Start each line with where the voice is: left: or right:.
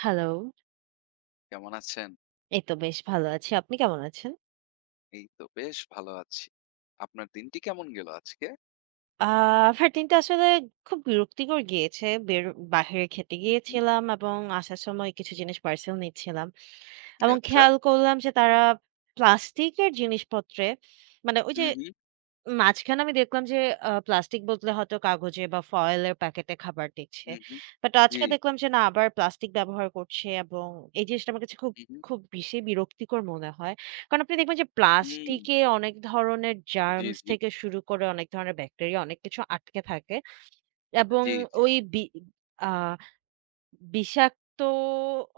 right: Hello.
left: কেমন আছেন?
right: এই তো বেশ ভালো আছি। আপনি কেমন আছেন?
left: এই তো বেশ ভালো আছি। আপনার দিনটি কেমন গেল আজকে?
right: আ আমার দিনটা আসলে খুব বিরক্তিকর গিয়েছে। বাহিরে খেতে
left: হু, হু।
right: গিয়েছিলাম এবং আসার সময় কিছু জিনিস পার্সেল নিচ্ছিলাম। এবং
left: আচ্ছা।
right: খেয়াল করলাম যে তারা প্লাস্টিকের জিনিসপত্রে মানে ওই
left: হু,
right: যে
left: হু,
right: মাঝখানে আমি দেখলাম যে প্লাস্টিক বদলে হয়তো কাগজে বা ফয়েল এর প্যাকেটে খাবার দিচ্ছে।
left: হু, হু।
right: বাট
left: জি,
right: আজকে
left: জি।
right: দেখলাম যে না আবার প্লাস্টিক ব্যবহার করছে এবং এই জিনিসটা আমার কাছে
left: হু, হু।
right: খুব বেশি বিরক্তিকর মনে হয়। কারণ আপনি দেখবেন যে
left: হুম।
right: প্লাস্টিকে অনেক ধরনের
left: জি,
right: জার্মস
left: জি।
right: থেকে শুরু করে অনেক ধরনের ব্যাকটেরিয়া অনেক কিছু আটকে থাকে এবং
left: জি, জি।
right: ওই বি আ বিষাক্ত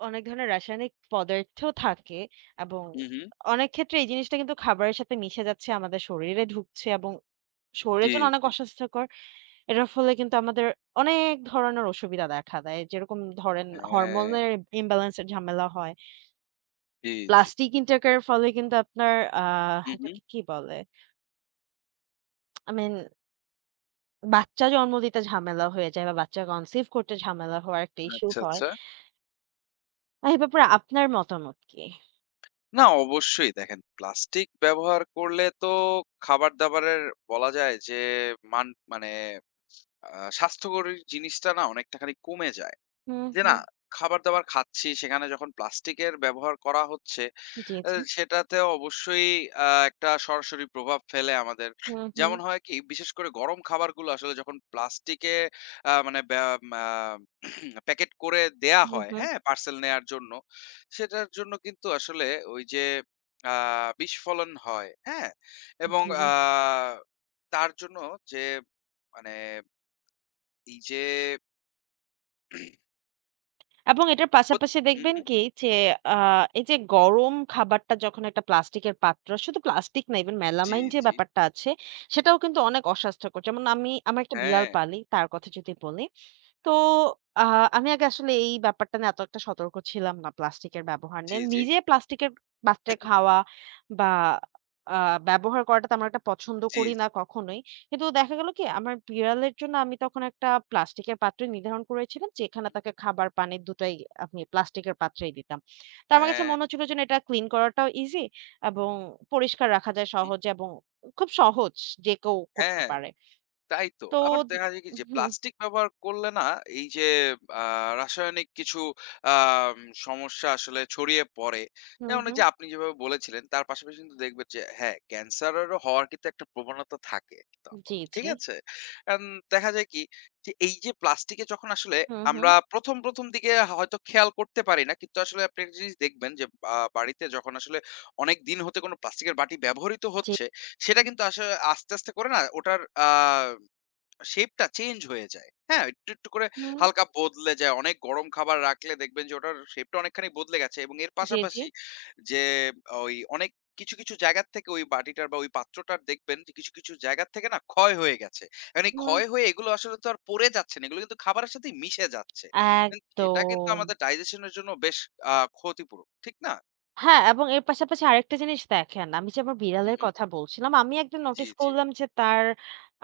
right: অনেক ধরনের রাসায়নিক পদার্থ থাকে এবং
left: হু, হু।
right: অনেক ক্ষেত্রে এই জিনিসটা কিন্তু খাবারের সাথে মিশে যাচ্ছে, আমাদের শরীরে ঢুকছে এবং
left: জি,
right: শরীরের জন্য অনেক
left: জি।
right: অস্বাস্থ্যকর। এটার ফলে কিন্তু আমাদের অনেক ধরনের অসুবিধা দেখা দেয়। যেরকম ধরেন
left: হ্যাঁ।
right: হরমোনের imbalance এর ঝামেলা হয়।
left: জি, জি।
right: প্লাস্টিক ইনটেকের ফলে কিন্তু আপনার আ
left: হু, হু।
right: এটাকে কি বলে? I mean বাচ্চা জন্ম দিতে ঝামেলা হয়ে যায় বা বাচ্চা কনসিভ করতে ঝামেলা হওয়ার একটা ইস্যু
left: আচ্ছা,
right: হয়।
left: আচ্ছা।
right: এই ব্যাপারে আপনার মতামত কি?
left: না অবশ্যই দেখেন প্লাস্টিক ব্যবহার করলে তো খাবার-দাবারের বলা যায় যে মান মানে আ স্বাস্থ্যকর জিনিসটা না অনেকটা খানি কমে যায়।
right: হুম,
left: যে না
right: হুম।
left: খাবার-দাবার খাচ্ছি সেখানে যখন প্লাস্টিকের ব্যবহার করা হচ্ছে
right: জি,
left: আ
right: জি।
left: সেটাতে অবশ্যই আ একটা সরাসরি প্রভাব ফেলে আমাদের।
right: হুম, হুম,
left: যেমন হয় কি? বিশেষ করে গরম খাবারগুলো আসলে যখন প্লাস্টিকে মানে ব্যা মা প্যাকেট করে দেয়া
right: হুম,
left: হয়,
right: হুম।
left: হ্যাঁ? পার্সেল নেয়ার জন্য। সেটার জন্য কিন্তু আসলে ওই যে আ বিস্ফোলন হয়, হ্যাঁ? এবং
right: জি, জি।
left: তার জন্য যে মানে এই যে
right: এবং এটার
left: ক্ষতি
right: পাশাপাশি
left: হুম,
right: দেখবেন
left: হুম।
right: কি যে, আ এই যে গরম খাবারটা যখন একটা প্লাস্টিকের পাত্র, শুধু প্লাস্টিক না ইভেন
left: জি,
right: মেলামাইন যে
left: জি।
right: ব্যাপারটা আছে, সেটাও কিন্তু অনেক অস্বাস্থ্যকর। যেমন আমি আমার একটা বিড়াল
left: হ্যাঁ।
right: পালি, তার কথা যদি বলি। তো আ আমি আগে আসলে এই ব্যাপারটা নিয়ে এত একটা সতর্ক ছিলাম না প্লাস্টিকের ব্যবহার
left: জি,
right: নিয়ে।
left: জি।
right: নিজে প্লাস্টিকের পাত্রে খাওয়া বা আ ব্যবহার করাটা তেমন একটা পছন্দ
left: জি,
right: করি
left: জি।
right: না কখনোই। কিন্তু দেখা গেল কি আমার বিড়ালের জন্য আমি তখন একটা প্লাস্টিকের পাত্র নির্ধারণ করেছিলাম যেখানে তাকে খাবার, পানি দুটাই আমি প্লাস্টিকের পাত্রেই দিতাম। তো আমার কাছে
left: হ্যাঁ।
right: মনে হচ্ছিল যে না এটা ক্লিন করাটাও ইজি এবং পরিষ্কার রাখা যায়
left: হুম।
right: সহজে এবং খুব সহজ যে কেউ করতে
left: হ্যাঁ।
right: পারে।
left: তাই তো।
right: তো
left: আবার
right: দি
left: দেখা যায় কি যে
right: হুম,
left: প্লাস্টিক ব্যবহার করলে না এই যে আ রাসায়নিক কিছু আম সমস্যা আসলে ছড়িয়ে পড়ে।
right: হুম,
left: যেমন ওই
right: হুম।
left: যে আপনি যেভাবে বলেছিলেন তার পাশাপাশি কিন্তু দেখবেন যে হ্যাঁ, ক্যান্সারেরও হওয়ার কিন্তু একটা প্রবণতা থাকে তখন।
right: জি,
left: ঠিক
right: জি।
left: আছে? অ্যান দেখা যায় কি যে এই যে প্লাস্টিকে যখন আসলে
right: হুম, হুম।
left: আমরা ১ম, ১ম দিকে হয়তো খেয়াল করতে পারি না। কিন্তু আসলে আপনি একটা জিনিস দেখবেন যে বাড়িতে যখন আসলে অনেক দিন হতে কোনো প্লাস্টিকের বাটি ব্যবহৃত
right: জি।
left: হচ্ছে সেটা কিন্তু আসলে আস্তে, আস্তে করে না ওটার আ শেপটা চেঞ্জ হয়ে যায়। হ্যাঁ? একটু, একটু করে
right: হুম।
left: হালকা বদলে যায়। অনেক গরম খাবার রাখলে দেখবেন যে ওটার শেপটা অনেকখানি বদলে গেছে এবং এর
right: জি, জি।
left: পাশাপাশি যে ওই অনেক কিছু, কিছু জায়গার থেকে ওই বাটিটার বা ওই পাত্রটার দেখবেন যে কিছু, কিছু জায়গার থেকে না ক্ষয় হয়ে গেছে। এখন এই
right: হুম,
left: ক্ষয় হয়ে এগুলো আসলে তো আর পড়ে যাচ্ছে না। এগুলো কিন্তু খাবারের সাথেই মিশে যাচ্ছে। এন এটা কিন্তু
right: একদম।
left: আমাদের ডাইজেশন এর জন্য বেশ আ ক্ষতিপূরক। ঠিক না?
right: হ্যাঁ, এবং এর পাশাপাশি আরেকটা জিনিস দেখেন, আমি যে আমার
left: হুম,
right: বিড়ালের
left: হুম।
right: কথা বলছিলাম, আমি একদিন
left: জি,
right: নোটিস
left: জি।
right: করলাম যে তার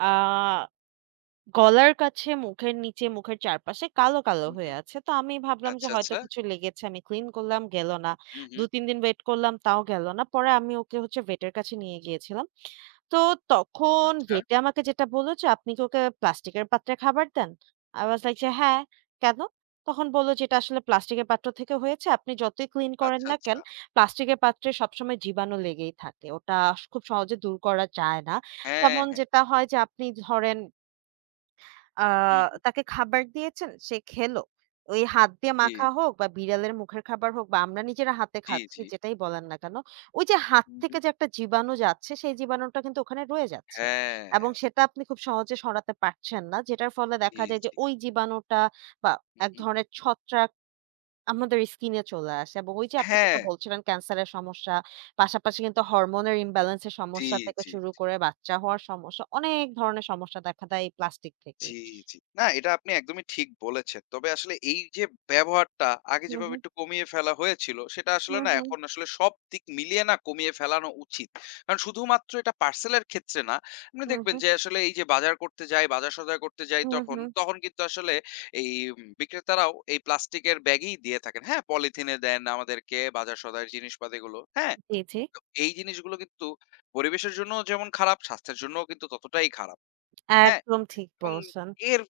right: আ গলার কাছে, মুখের নিচে, মুখের চারপাশে কালো, কালো
left: হুম,
right: হয়ে
left: হুম।
right: আছে। তো আমি ভাবলাম যে
left: আচ্ছা,
right: হয়তো
left: আচ্ছা।
right: কিছু লেগেছে। আমি ক্লিন করলাম, গেল না।
left: হুম, হুম।
right: ২-৩ দিন ওয়েট করলাম, তাও গেল না। পরে আমি ওকে হচ্ছে ভেটের কাছে নিয়ে গিয়েছিলাম। তো তখন
left: আচ্ছা,
right: ভেটে আমাকে যেটা বলল যে, "আপনি কি ওকে প্লাস্টিকের পাত্রে খাবার দেন?" I was like যে, "হ্যাঁ, কেন?" তখন বলল যে, "এটা আসলে প্লাস্টিকের পাত্র থেকে হয়েছে। আপনি যতই ক্লিন করেন
left: আচ্ছা,
right: না
left: আচ্ছা।
right: কেন, প্লাস্টিকের পাত্রে সবসময় জীবাণু লেগেই থাকে। ওটা খুব সহজে দূর করা যায় না।
left: হ্যাঁ,
right: তেমন
left: হ্যাঁ।
right: যেটা হয় যে আপনি ধরেন আ
left: হুম, হুম।
right: তাকে খাবার দিয়েছেন, সে খেলো। ওই হাত দিয়ে
left: জি,
right: মাখা হোক বা বিড়ালের মুখের খাবার হোক বা আমরা নিজেরা হাতে
left: জি,
right: খাচ্ছি
left: জি।
right: যেটাই বলেন না কেন, ওই যে হাত
left: হুম, হুম।
right: থেকে যে একটা জীবাণু যাচ্ছে সেই জীবাণুটা কিন্তু ওখানে রয়ে যাচ্ছে।
left: হ্যাঁ,
right: এবং
left: হ্যাঁ।
right: সেটা আপনি খুব সহজে সরাতে পারছেন না। যেটার ফলে
left: জি,
right: দেখা যায় যে
left: জি।
right: ওই জীবাণুটা বা
left: হুম,
right: এক
left: হুম।
right: ধরনের ছত্রাক আমাদের স্কিনে চলে আসে এবং ওই যে আপনি
left: হ্যাঁ,
right: যেটা বলছিলেন ক্যান্সারের সমস্যা, পাশাপাশি কিন্তু হরমোনের imbalance এর
left: জি,
right: সমস্যা থেকে
left: জি,
right: শুরু করে বাচ্চা হওয়ার সমস্যা, অনেক ধরনের সমস্যা দেখা দেয় এই প্লাস্টিক থেকেই।
left: জি, জি। না এটা আপনি একদমই ঠিক বলেছেন। তবে আসলে এই যে ব্যবহারটা আগে
right: হুম,
left: যেভাবে
right: হুম।
left: একটু কমিয়ে ফেলা হয়েছিল সেটা আসলে
right: হুম,
left: না
right: হুম,
left: এখন আসলে সব দিক মিলিয়ে না কমিয়ে ফেলানো উচিত। কারণ শুধুমাত্র এটা পার্সেলের ক্ষেত্রে না। আপনি
right: হুম,
left: দেখবেন
right: হুম,
left: যে আসলে এই যে বাজার করতে যাই, বাজার সদাই করতে যাই
right: হুম,
left: তখন,
right: হুম।
left: তখন কিন্তু আসলে এই বিক্রেতারাও এই প্লাস্টিকের ব্যাগই দিয়ে থাকেন। হ্যাঁ, পলিথিনে দেন আমাদেরকে বাজার সদাইয়ের জিনিসপাতিগুলো। হ্যাঁ?
right: জি, জি।
left: তো এই জিনিসগুলো কিন্তু পরিবেশের জন্যও যেমন খারাপ, স্বাস্থ্যের জন্যও কিন্তু ততটাই খারাপ। হ্যাঁ?
right: একদম ঠিক
left: এবং
right: বলছেন।
left: এর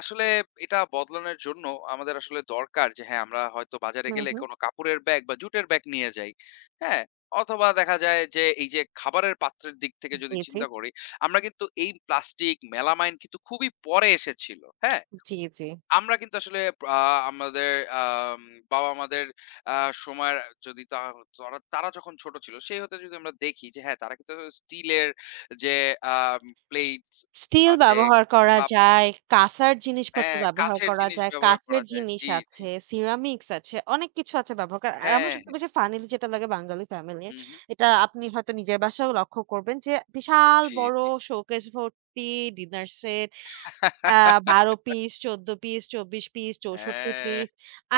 left: আসলে এটা বদলানোর জন্য আমাদের আসলে দরকার যে হ্যাঁ, আমরা হয়তো বাজারে
right: হুম,
left: গেলে
right: হুম।
left: কোনো কাপড়ের ব্যাগ বা জুটের ব্যাগ নিয়ে যাই। হ্যাঁ? অথবা দেখা যায় যে এই যে খাবারের পাত্রের দিক
right: জি,
left: থেকে যদি
right: জি,
left: চিন্তা করি, আমরা কিন্তু এই প্লাস্টিক, মেলামাইন কিন্তু খুবই পরে এসেছিল। হ্যাঁ?
right: জি, জি।
left: আমরা কিন্তু আসলে আ আমাদের আম বাবা-মাদের আ সময়ের যদি তা তরা তারা যখন ছোট ছিল, সেই হতে যদি আমরা দেখি যে হ্যাঁ, তারা কিন্তু স্টিলের যে আম প্লেটস
right: স্টিল
left: আছে,
right: ব্যবহার করা
left: কাপ আছে
right: যায়, কাঁসার জিনিসপত্র
left: হ্যাঁ,
right: ব্যবহার
left: কাঁচের
right: করা
left: জিনিস
right: যায়,
left: ব্যবহার করা
right: কাঁচের
left: যায়।
right: জিনিস
left: জি, জি।
right: আছে, সিরামিকস আছে, অনেক কিছু আছে ব্যবহার করা। আর আমার
left: হ্যাঁ,
right: সবথেকে
left: হ্যাঁ।
right: বেশি ফানিলি যেটা লাগে বাঙালি ফ্যামিলির,
left: হুম, হুম।
right: এটা আপনি হয়তো নিজের বাসায়ও লক্ষ্য করবেন যে বিশাল
left: জি,
right: বড়
left: জি।
right: শোকেস ভর্তি ডিনার সেট আ ১২ পিস, ১৪ পিস, ২৪ পিস, ৬৪
left: হ্যাঁ,
right: পিস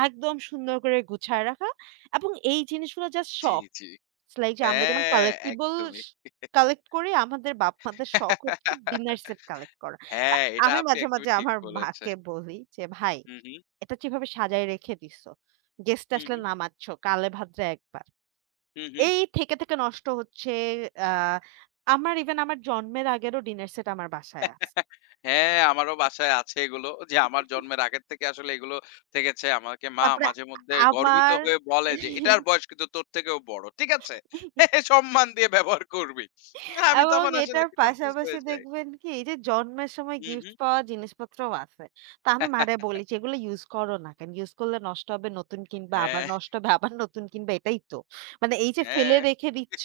right: একদম সুন্দর করে গুছায় রাখা এবং এই জিনিসগুলো জাস্ট
left: জি,
right: শখ।
left: জি।
right: ইটস লাইক যে আমরা যেমন
left: হ্যাঁ,
right: collectibles
left: একদমই।
right: কালেক্ট করি, আমাদের বাপ-মাদের শখ হচ্ছে ডিনার সেট কালেক্ট করা। আ
left: হ্যাঁ, এটা
right: আমি
left: আপনি একদমই
right: মাঝে
left: ঠিক
right: আমার
left: বলেছেন।
right: মাকে বলি যে, "ভাই,
left: হুম, হুম।
right: এটা যেভাবে সাজায় রেখে দিছো, গেস্ট
left: হুম,
right: আসলে
left: হুম।
right: নামাচ্ছ, কালে ভাদ্রে একবার।"
left: হুম, হুম।
right: এই থেকে নষ্ট হচ্ছে। আ আমার ইভেন আমার জন্মের আগেরও ডিনার সেট আমার বাসায় আছে।
left: হ্যাঁ, আমারও বাসায় আছে এগুলো। যে আমার জন্মের আগের থেকে আসলে এগুলো থেকেছে। আমাকে মা
right: তারপরে
left: মাঝেমধ্যে
right: আ
left: গর্বিত
right: আমার
left: হয়ে বলে যে, "এটার বয়স কিন্তু তোর থেকেও বড়। ঠিক আছে? সম্মান দিয়ে ব্যবহার করবি।" আমি
right: এবং
left: তখন আসলে
right: এটার
left: একটু কনফিউজড
right: পাশাপাশি
left: হয়ে যাই।
right: দেখবেন কি এই যে জন্মের সময়
left: হু, হু।
right: গিফট পাওয়া জিনিসপত্রও আছে। তো আমি মারে বলি যে, "এগুলো ইউজ করো না কেন? ইউজ করলে নষ্ট হবে, নতুন কিনবা, আবার
left: হ্যাঁ,
right: নষ্ট হবে, আবার নতুন কিনবা এটাই তো। মানে এই যে ফেলে
left: হ্যাঁ।
right: রেখে দিচ্ছ,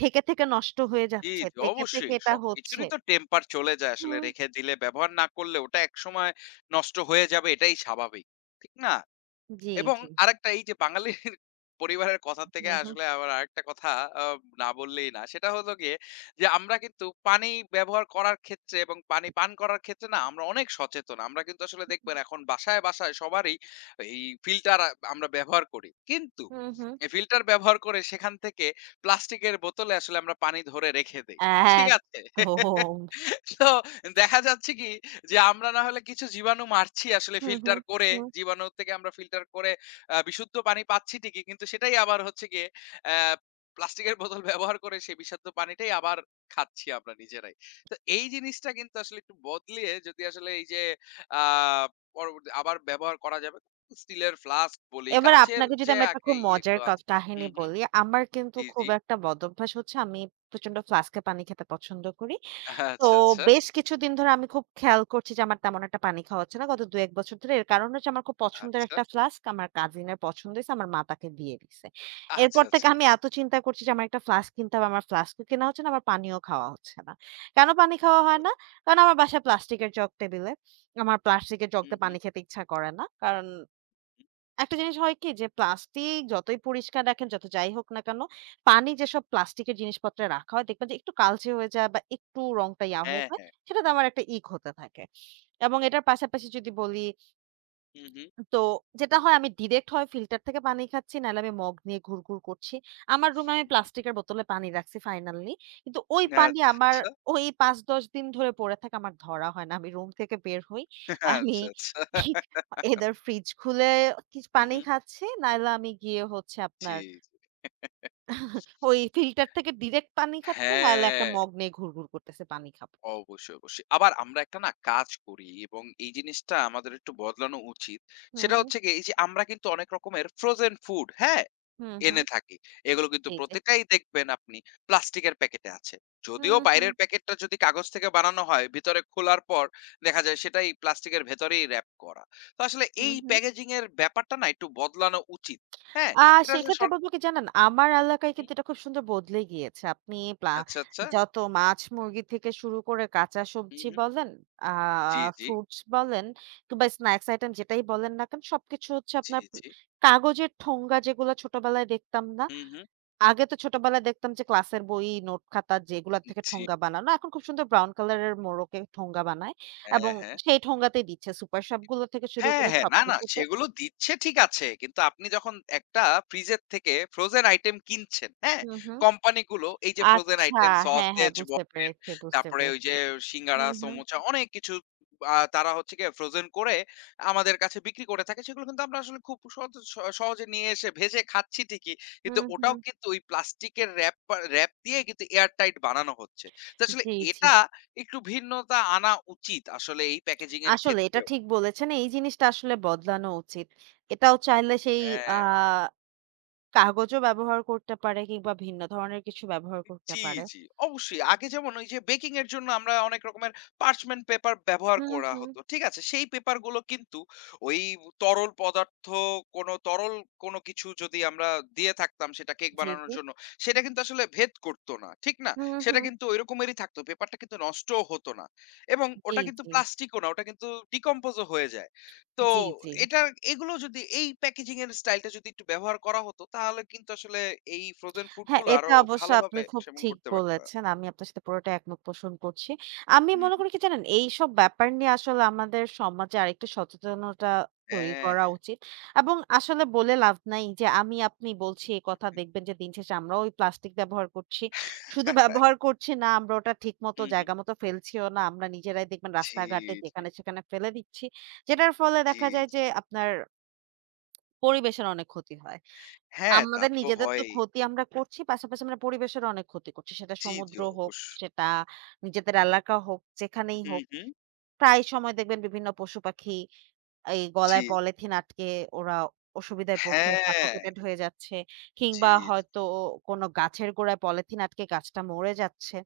right: থেকে নষ্ট হয়ে
left: জি,
right: যাচ্ছে,
left: জি,
right: থেকে
left: অবশ্যই।
right: এটা হচ্ছে।"
left: সবকিছুরই তো টেম্পার চলে যায়। আসলে
right: হুম,
left: রেখে দিলে ব্যবহার না করলে ওটা একসময় নষ্ট হয়ে যাবে এটাই স্বাভাবিক। ঠিক না?
right: জি,
left: এবং
right: জি।
left: আরেকটা এই যে বাঙালির পরিবারের কথা থেকে
right: হু, হু।
left: আসলে আবার আরেকটা কথা আ না বললেই না। সেটা হলো গিয়ে যে আমরা কিন্তু পানি ব্যবহার করার ক্ষেত্রে এবং পানি পান করার ক্ষেত্রে না আমরা অনেক সচেতন। আমরা কিন্তু আসলে দেখবেন এখন বাসায়, বাসায় সবারই এই ফিল্টার আমরা ব্যবহার করি। কিন্তু
right: হু, হু।
left: এই ফিল্টার ব্যবহার করে সেখান থেকে প্লাস্টিকের বোতলে আসলে আমরা পানি ধরে রেখে দেই। ঠিক আছে?
right: একদম।
left: তো দেখা যাচ্ছে কি যে আমরা না হলে কিছু জীবাণু মারছি আসলে
right: হু, হু,
left: ফিল্টার করে,
right: হু।
left: জীবাণু থেকে আমরা ফিল্টার করে বিশুদ্ধ পানি পাচ্ছি ঠিকই। কিন্তু সেটাই আবার হচ্ছে গিয়ে অ্যা প্লাস্টিকের বোতল ব্যবহার করে সেই বিষাক্ত পানিটাই আবার খাচ্ছি আমরা নিজেরাই। তো এই জিনিসটা কিন্তু আসলে একটু বদলিয়ে যদি আসলে এই যে আ পরবর্তী আবার ব্যবহার করা যাবে। স্টিলের ফ্লাস্ক বলি,
right: এবার
left: কাঁচের
right: আপনাকে যদি
left: যে
right: আমি একটা খুব
left: এই
right: মজার
left: এগুলো আছে।
right: কাহিনী
left: হুম, হুম।
right: বলি, আমার কিন্তু
left: জি,
right: খুব
left: জি।
right: একটা বদ অভ্যাস হচ্ছে আমি প্রচন্ড ফ্লাস্কে পানি খেতে পছন্দ করি। তো
left: আচ্ছা, আচ্ছা,
right: বেশ কিছুদিন ধরে আমি খুব খেয়াল করছি যে আমার তেমন একটা পানি খাওয়া হচ্ছে না। গত ২-১ বছর ধরে। এর কারণ হচ্ছে আমার খুব পছন্দের
left: আচ্ছা,
right: একটা ফ্লাস্ক আমার কাজিনের পছন্দ হইছে। আমার মা তাকে দিয়ে দিছে।
left: আচ্ছা,
right: এরপর থেকে
left: আচ্ছা।
right: আমি এত চিন্তা করছি যে আমার একটা ফ্লাস্ক কিনতে হবে। আমার ফ্লাস্কও কেনা হচ্ছে না, আমার পানিও খাওয়া হচ্ছে না। কেন পানি
left: আচ্ছা,
right: খাওয়া
left: আচ্ছা।
right: হয় না? কারণ আমার বাসায় প্লাস্টিকের জগ টেবিলে। আমার প্লাস্টিকের জগ
left: হুম,
right: দিয়ে
left: হুম,
right: পানি খেতে ইচ্ছা করে না। কারণ
left: হুম।
right: একটা জিনিস হয় কি যে প্লাস্টিক যতই পরিষ্কার রাখেন, যত যাই হোক না কেন, পানি যেসব প্লাস্টিকের জিনিসপত্রে রাখা হয় দেখবেন যে একটু কালচে হয়ে যায় বা একটু রংটা ইয়া হয়ে
left: হ্যাঁ,
right: যায়,
left: হ্যাঁ।
right: সেটাতে আমার একটা ইক হতে থাকে। এবং এটার পাশাপাশি যদি বলি
left: হুম, হুম।
right: তো যেটা হয় আমি ডিরেক্ট হয় ফিল্টার থেকে পানি খাচ্ছি, নাহলে আমি মগ নিয়ে ঘুরঘুর করছি। আমার রুমে আমি প্লাস্টিকের বোতলে পানি রাখছি ফাইনালি। কিন্তু ওই পানি
left: আচ্ছা,
right: আমার
left: আচ্ছা।
right: ওই ৫-১০ দিন ধরে পড়ে থাকে আমার ধরা হয় না। আমি রুম থেকে বের হই। আমি
left: আচ্ছা, আচ্ছা।
right: either ফ্রিজ খুলে
left: হু,
right: পানি
left: হু।
right: খাচ্ছি, নাহলে আমি গিয়ে হচ্ছে
left: জি,
right: আপনার
left: জি।
right: ওই ফিল্টার থেকে ডিরেক্ট পানি খাচ্ছি, নাহলে একটা
left: হ্যাঁ,
right: মগ নিয়ে ঘুরঘুর করতেছি পানি খাবো।
left: অবশ্যই, অবশ্যই। আবার আমরা একটা না কাজ করি এবং এই জিনিসটা আমাদের একটু বদলানো উচিত।
right: হুম,
left: সেটা
right: হুম,
left: হচ্ছে গিয়ে এই যে আমরা কিন্তু অনেক রকমের ফ্রোজেন ফুড, হ্যাঁ?
right: হুম, হুম।
left: এনে থাকি। এগুলো কিন্তু
right: জি, জি।
left: প্রত্যেকটাই দেখবেন আপনি প্লাস্টিকের প্যাকেটে আছে। যদিও
right: হুম, হুম,
left: বাইরের প্যাকেটটা যদি কাগজ থেকে বানানো হয়, ভিতরে খোলার পর দেখা যায় সেটাই প্লাস্টিকের ভেতরেই র‍্যাপ করা। তো আসলে
right: হুম,
left: এই
right: হুম।
left: প্যাকেজিং এর ব্যাপারটা না একটু বদলানো উচিত। হ্যাঁ?
right: আ
left: এটা আসলে
right: সেক্ষেত্রে বলব কি জানেন? আমার
left: হুম,
right: এলাকায় কিন্তু এটা খুব সুন্দর বদলে গিয়েছে। আপনি প্লা
left: আচ্ছা, আচ্ছা।
right: যত মাছ, মুরগি থেকে শুরু করে কাঁচা
left: হু,
right: সবজি
left: হু।
right: বলেন, আ
left: জি, জি,
right: ফ্রুটস বলেন কিংবা স্ন্যাকস আইটেম যেটাই বলেন না কেন সবকিছু হচ্ছে
left: জি,
right: আপনার
left: জি।
right: কাগজের ঠোঙ্গা যেগুলো ছোটবেলায় দেখতাম না?
left: হু, হু।
right: আগে তো ছোটবেলায় দেখতাম যে ক্লাসের বই, নোট খাতা যেগুলা থেকে
left: জি,
right: ঠোঙ্গা বানানো। এখন খুব সুন্দর ব্রাউন কালারের মোড়কে ঠোঙ্গা বানায় এবং
left: হ্যাঁ, হ্যাঁ।
right: সেই ঠোঙ্গাতেই দিচ্ছে। সুপার শপ গুলো থেকে শুরু
left: হ্যাঁ,
right: করে
left: হ্যাঁ। না, না
right: সবকিছুতে।
left: সেগুলো দিচ্ছে ঠিক আছে। কিন্তু আপনি যখন একটা ফ্রিজের থেকে ফ্রোজেন আইটেম কিনছেন, হ্যাঁ?
right: হু, হু।
left: কোম্পানিগুলো এই যে ফ্রোজেন
right: আচ্ছা।
left: আইটেম
right: হ্যাঁ, হ্যাঁ
left: সসেজ
right: বুঝতে
left: বলেন,
right: পেরেছি, বুঝতে
left: তারপরে ওই
right: পেরেছি।
left: যে সিঙ্গারা,
right: হুম, হুম।
left: সমোচা অনেক কিছু তারা হচ্ছে গিয়ে ফ্রোজেন করে আমাদের কাছে বিক্রি করে থাকে। সেগুলো কিন্তু আমরা আসলে খুব সহজে নিয়ে এসে ভেজে খাচ্ছি ঠিকই। কিন্তু
right: হুম,
left: ওটাও
right: হুম।
left: কিন্তু ওই প্লাস্টিকের র‍্যাপ দিয়ে কিন্তু এয়ার টাইট বানানো হচ্ছে। তো আসলে
right: জি, জি।
left: এটা একটু ভিন্নতা আনা উচিত আসলে এই প্যাকেজিং এর
right: আসলে এটা
left: ক্ষেত্রেও।
right: ঠিক বলেছেন। এই জিনিসটা আসলে বদলানো উচিত। এটাও চাইলে সেই আ
left: হ্যাঁ।
right: কাগজও ব্যবহার করতে পারে কিংবা ভিন্ন ধরনের কিছু ব্যবহার করতে
left: জি,
right: পারে।
left: জি। অবশ্যই। আগে যেমন ওই যে বেকিং এর জন্য আমরা অনেক রকমের পার্চমেন্ট পেপার ব্যবহার
right: হুম,
left: করা
right: হুম।
left: হতো। ঠিক আছে? সেই পেপার গুলো কিন্তু ওই তরল পদার্থ কোনো তরল কোনো কিছু যদি আমরা দিয়ে থাকতাম সেটা কেক
right: জি,
left: বানানোর
right: জি।
left: জন্য, সেটা কিন্তু আসলে ভেদ করত না। ঠিক না?
right: হুম,
left: সেটা
right: হুম।
left: কিন্তু ঐরকমেরই থাকতো। পেপারটা কিন্তু নষ্টও হতো না। এবং
right: জি,
left: ওটা কিন্তু
right: জি।
left: প্লাস্টিকও না। ওটা কিন্তু ডিকম্পোজ ও হয়ে যায়। তো
right: জি, জি।
left: এটা এগুলো যদি এই প্যাকেজিং এর স্টাইলটা যদি একটু ব্যবহার করা হতো তাহলে কিন্তু আসলে এই ফ্রোজেন ফুড
right: হ্যাঁ,
left: গুলো আরো
right: এটা অবশ্য আপনি
left: ভালোভাবে
right: খুব
left: সেবন
right: ঠিক
left: করতে পারতাম।
right: বলেছেন। আমি আপনার সাথে পুরোটাই একমত পোষণ করছি। আমি
left: হুম,
right: মনে
left: হুম।
right: করি কি জানেন? এইসব ব্যাপার নিয়ে আসলে আমাদের সমাজে আরেকটু সচেতনতা তৈরি
left: হ্যাঁ,
right: করা
left: হ্যাঁ।
right: উচিত। এবং আসলে বলে লাভ নাই যে আমি আপনি বলছি এই কথা দেখবেন যে দিন শেষে আমরাও ওই প্লাস্টিক ব্যবহার করছি। শুধু ব্যবহার করছি না, আমরা ওটা ঠিকমতো
left: হুম, হুম।
right: জায়গা মতো ফেলছিও না। আমরা নিজেরাই দেখবেন
left: জি,
right: রাস্তাঘাটে
left: জি,
right: যেখানে সেখানে ফেলে দিচ্ছি। যেটার ফলে
left: জি,
right: দেখা যায়
left: জি।
right: যে আপনার পরিবেশের অনেক ক্ষতি হয়।
left: হ্যাঁ, তা
right: আমাদের
left: তো
right: নিজেদের তো
left: হয়ই।
right: ক্ষতি আমরা করছি। পাশাপাশি আমরা পরিবেশের অনেক ক্ষতি করছি। সেটা
left: জি, জি
right: সমুদ্র হোক,
left: অবশ্যই।
right: সেটা নিজেদের এলাকা হোক, যেখানেই
left: হুম,
right: হোক।
left: হুম।
right: প্রায় সময় দেখবেন বিভিন্ন পশু-পাখি এই
left: জি।
right: গলায় পলিথিন আটকে ওরা অসুবিধায় পড়ছে,
left: হ্যাঁ।
right: সাফোকেটেড হয়ে যাচ্ছে।
left: জি,
right: কিংবা
left: জি।
right: হয়তো কোনো গাছের গোড়ায় পলিথিন আটকে গাছটা মরে যাচ্ছে।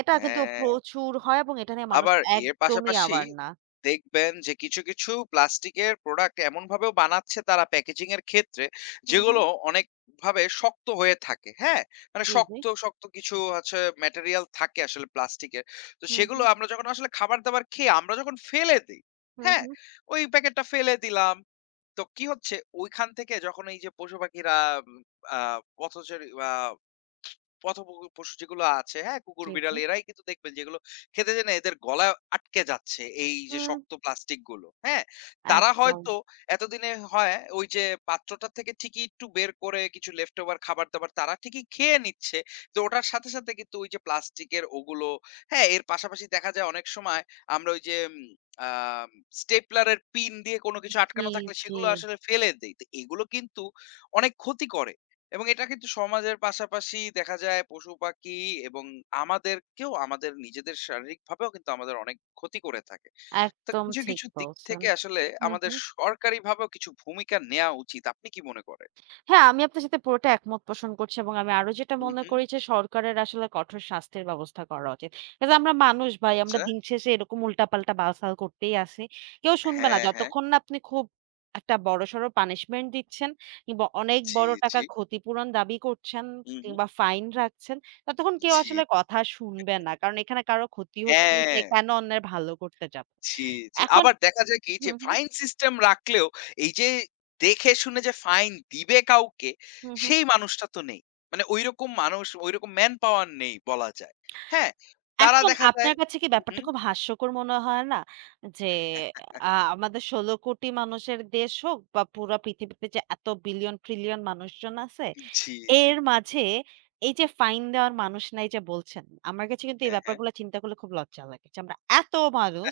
right: এটা কিন্তু
left: হ্যাঁ।
right: প্রচুর হয় এবং এটা নিয়ে মানুষ
left: আবার এর
right: একদমই
left: পাশাপাশি
right: aware না।
left: দেখবেন যে কিছু, কিছু প্লাস্টিকের প্রোডাক্ট এমনভাবেও বানাচ্ছে তারা প্যাকেজিং এর ক্ষেত্রে,
right: হুম, হুম।
left: যেগুলো অনেকভাবে শক্ত হয়ে থাকে, হ্যাঁ? মানে
right: জি, জি।
left: শক্ত, শক্ত কিছু হচ্ছে ম্যাটেরিয়াল থাকে আসলে প্লাস্টিকের। তো
right: হুম,
left: সেগুলো
right: হুম।
left: আমরা যখন আসলে খাবার-দাবার খেয়ে আমরা যখন ফেলে দেই,
right: হুম,
left: হ্যাঁ?
right: হুম।
left: ওই প্যাকেটটা ফেলে দিলাম। তো কি হচ্ছে? ওইখান থেকে যখন এই যে পশু-পাখিরা উম আ পথচারী বা পথ পশু যেগুলো আছে, হ্যাঁ? কুকুর,
right: জি, জি।
left: বিড়াল এরাই কিন্তু দেখবেন যেগুলো খেতে যেয়ে না এদের গলা আটকে যাচ্ছে এই যে
right: হুম,
left: শক্ত প্লাস্টিক গুলো, হ্যাঁ? তারা
right: একদম।
left: হয়তো এতদিনে হয় ওই যে পাত্রটা থেকে ঠিকই একটু বের করে কিছু লেফট ওভার খাবার-দাবার তারা ঠিকই খেয়ে নিচ্ছে। তো ওটার সাথে, সাথে কিন্তু ওই যে প্লাস্টিকের ওগুলো, হ্যাঁ? এর পাশাপাশি দেখা যায় অনেক সময় আমরা ওই যে উম আ স্টেপলার এর পিন দিয়ে কোনো কিছু
right: জি,
left: আটকানো থাকলে
right: জি।
left: সেগুলো আসলে ফেলে দেই। তো এগুলো কিন্তু অনেক ক্ষতি করে। এবং এটা কিন্তু সমাজের পাশাপাশি দেখা যায় পশু-পাখি এবং আমাদেরকেও আমাদের নিজেদের শারীরিকভাবেও কিন্তু আমাদের অনেক ক্ষতি করে থাকে। তো
right: একদম
left: কিছু,
right: ঠিক
left: কিছু দিক
right: বলছেন।
left: থেকে আসলে
right: হুম,
left: আমাদের
right: হুম।
left: সরকারিভাবেও কিছু ভূমিকা নেয়া উচিত। আপনি কি মনে করেন?
right: হ্যাঁ, আমি আপনার সাথে পুরোটা একমত পোষণ করছি এবং আমি আরো যেটা
left: হুম,
right: মনে
left: হুম।
right: করি যে সরকারের আসলে কঠোর শাস্তির ব্যবস্থা করা উচিত। কারণ আমরা মানুষ ভাই, আমরা
left: আচ্ছা।
right: দিন শেষে এরকম উল্টাপাল্টা বালছাল করতেই আছি। কেউ শুনবে না
left: হ্যাঁ, হ্যাঁ।
right: যতক্ষণ না আপনি খুব একটা বড়সড় পানিশমেন্ট দিচ্ছেন কিংবা অনেক
left: জি,
right: বড়
left: জি।
right: টাকা ক্ষতিপূরণ দাবি করছেন
left: হুম, হুম।
right: কিংবা ফাইন রাখছেন, ততক্ষণ কেউ
left: জি।
right: আসলে কথা শুনবে না। কারণ এখানে কারো ক্ষতি হচ্ছে না, সে
left: হ্যাঁ।
right: কেন অন্যের ভালো করতে যাবে।
left: জি, জি।
right: এখন
left: আবার দেখা যায় কি যে
right: হুম, হুম,
left: ফাইন সিস্টেম রাখলেও এই যে দেখে শুনে যে ফাইন দিবে কাউকে,
right: হুম, হুম।
left: সেই মানুষটা তো নেই। মানে ঐরকম মানুষ, ঐরকম ম্যান পাওয়ার নেই বলা যায়। হ্যাঁ? তারা
right: এখন
left: দেখা যায়
right: আপনার কাছে কি
left: হুম,
right: ব্যাপারটা
left: হুম।
right: খুব হাস্যকর মনে হয় না? যে আ আমাদের ১৬ কোটি মানুষের দেশ হোক বা পুরা পৃথিবীতে যে এত বিলিয়ন ট্রিলিয়ন মানুষজন আছে,
left: জি, জি।
right: এর মাঝে এই যে ফাইন দেওয়ার মানুষ নাই যে বলছেন, আমার কাছে কিন্তু এই
left: হ্যাঁ, হ্যাঁ।
right: ব্যাপারগুলো চিন্তা করলে খুব লজ্জা লাগে। যে আমরা এত মানুষ,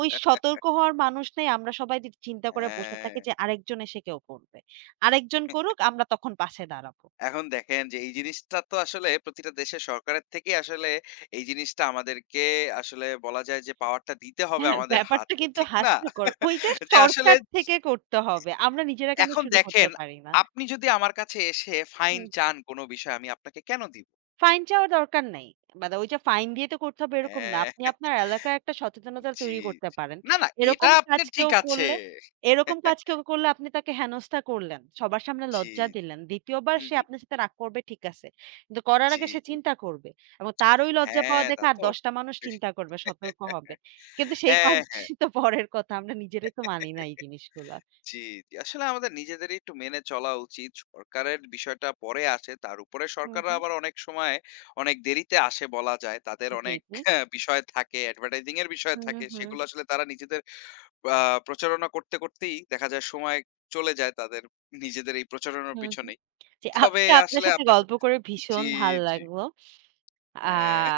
right: ওই সতর্ক হওয়ার মানুষ নেই। আমরা সবাই চিন্তা করে বসে
left: হ্যাঁ।
right: থাকি যে আরেকজন এসে কেউ করবে। আরেকজন করুক আমরা তখন পাশে দাঁড়াবো।
left: এখন দেখেন যে এই জিনিসটা তো আসলে প্রতিটা দেশের সরকারের থেকেই আসলে এই জিনিসটা আমাদেরকে আসলে বলা যায় যে পাওয়ারটা দিতে হবে
right: হ্যাঁ,
left: আমাদের
right: ব্যাপারটা
left: হাতে।
right: কিন্তু
left: ঠিক না?
right: হাস্যকর। ওই যে
left: যে আসলে
right: সরকার থেকে করতে হবে। আমরা নিজেরা কেন
left: এখন
right: শুরু করতে
left: দেখেন,
right: পারি না?
left: আপনি যদি আমার কাছে এসে ফাইন
right: হুম।
left: চান কোন বিষয়ে, আমি আপনাকে কেন দিব?
right: ফাইন চাওয়ার দরকার নাই। মানে ওই যে ফাইন দিয়ে তো করতে হবে এরকম না।
left: হ্যাঁ,
right: আপনি আপনার এলাকায় একটা সচেতনতা
left: জি,
right: তৈরি করতে
left: জি।
right: পারেন।
left: না, না, এটা
right: এরকম কাজ
left: আপনার ঠিক
right: কেউ
left: আছে।
right: করলে এরকম কাজ কেউ করলে আপনি তাকে হেনস্থা করলেন। সবার সামনে
left: জি,
right: লজ্জা
left: জি।
right: দিলেন। ২য় বার
left: হুম,
right: সে
left: হুম।
right: আপনার সাথে রাগ করবে ঠিক আছে। কিন্তু করার
left: জি,
right: আগে সে
left: জি।
right: চিন্তা করবে। এবং তার ওই লজ্জা পাওয়া
left: হ্যাঁ, তা
right: দেখে আর
left: তো
right: ১০ টা মানুষ
left: অবশ্যই।
right: চিন্তা করবে, সতর্ক হবে। কিন্তু সেই কাজ
left: হ্যাঁ, হ্যাঁ।
right: তো পরের কথা। আমরা নিজেরাই তো মানি না এই জিনিসগুলা।
left: জি, জি। আসলে আমাদের নিজেদেরই একটু মেনে চলা উচিত। সরকারের বিষয়টা পরে আসে। তার উপরে
right: হুম,
left: সরকাররা
right: হুম।
left: আবার অনেক সময় অনেক দেরিতে আসে বলা যায়। তাদের
right: জি,
left: অনেক
right: জি।
left: বিষয় থাকে, অ্যাডভার্টাইজিং এর বিষয়
right: হুম,
left: থাকে।
right: হুম,
left: সেগুলো আসলে তারা নিজেদের আ প্রচারণা করতে, করতেই দেখা যায় সময় চলে যায় তাদের নিজেদের এই প্রচারণার
right: হুম, হুম।
left: পিছনেই।
right: জি,
left: তবে
right: আজকে আপনার
left: আসলে
right: সাথে
left: আপনার
right: গল্প
left: সাথে
right: করে ভীষণ
left: জি,
right: ভাল
left: জি।
right: লাগলো। আ
left: হ্যাঁ,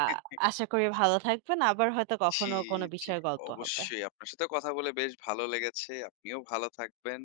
right: আশা করি ভালো থাকবেন। আবার হয়তো
left: জি,
right: কখনো কোনো
left: জি।
right: বিষয়ে গল্প হবে।
left: অবশ্যই আপনার সাথে কথা বলে বেশ ভালো লেগেছে। আপনিও ভালো থাকবেন।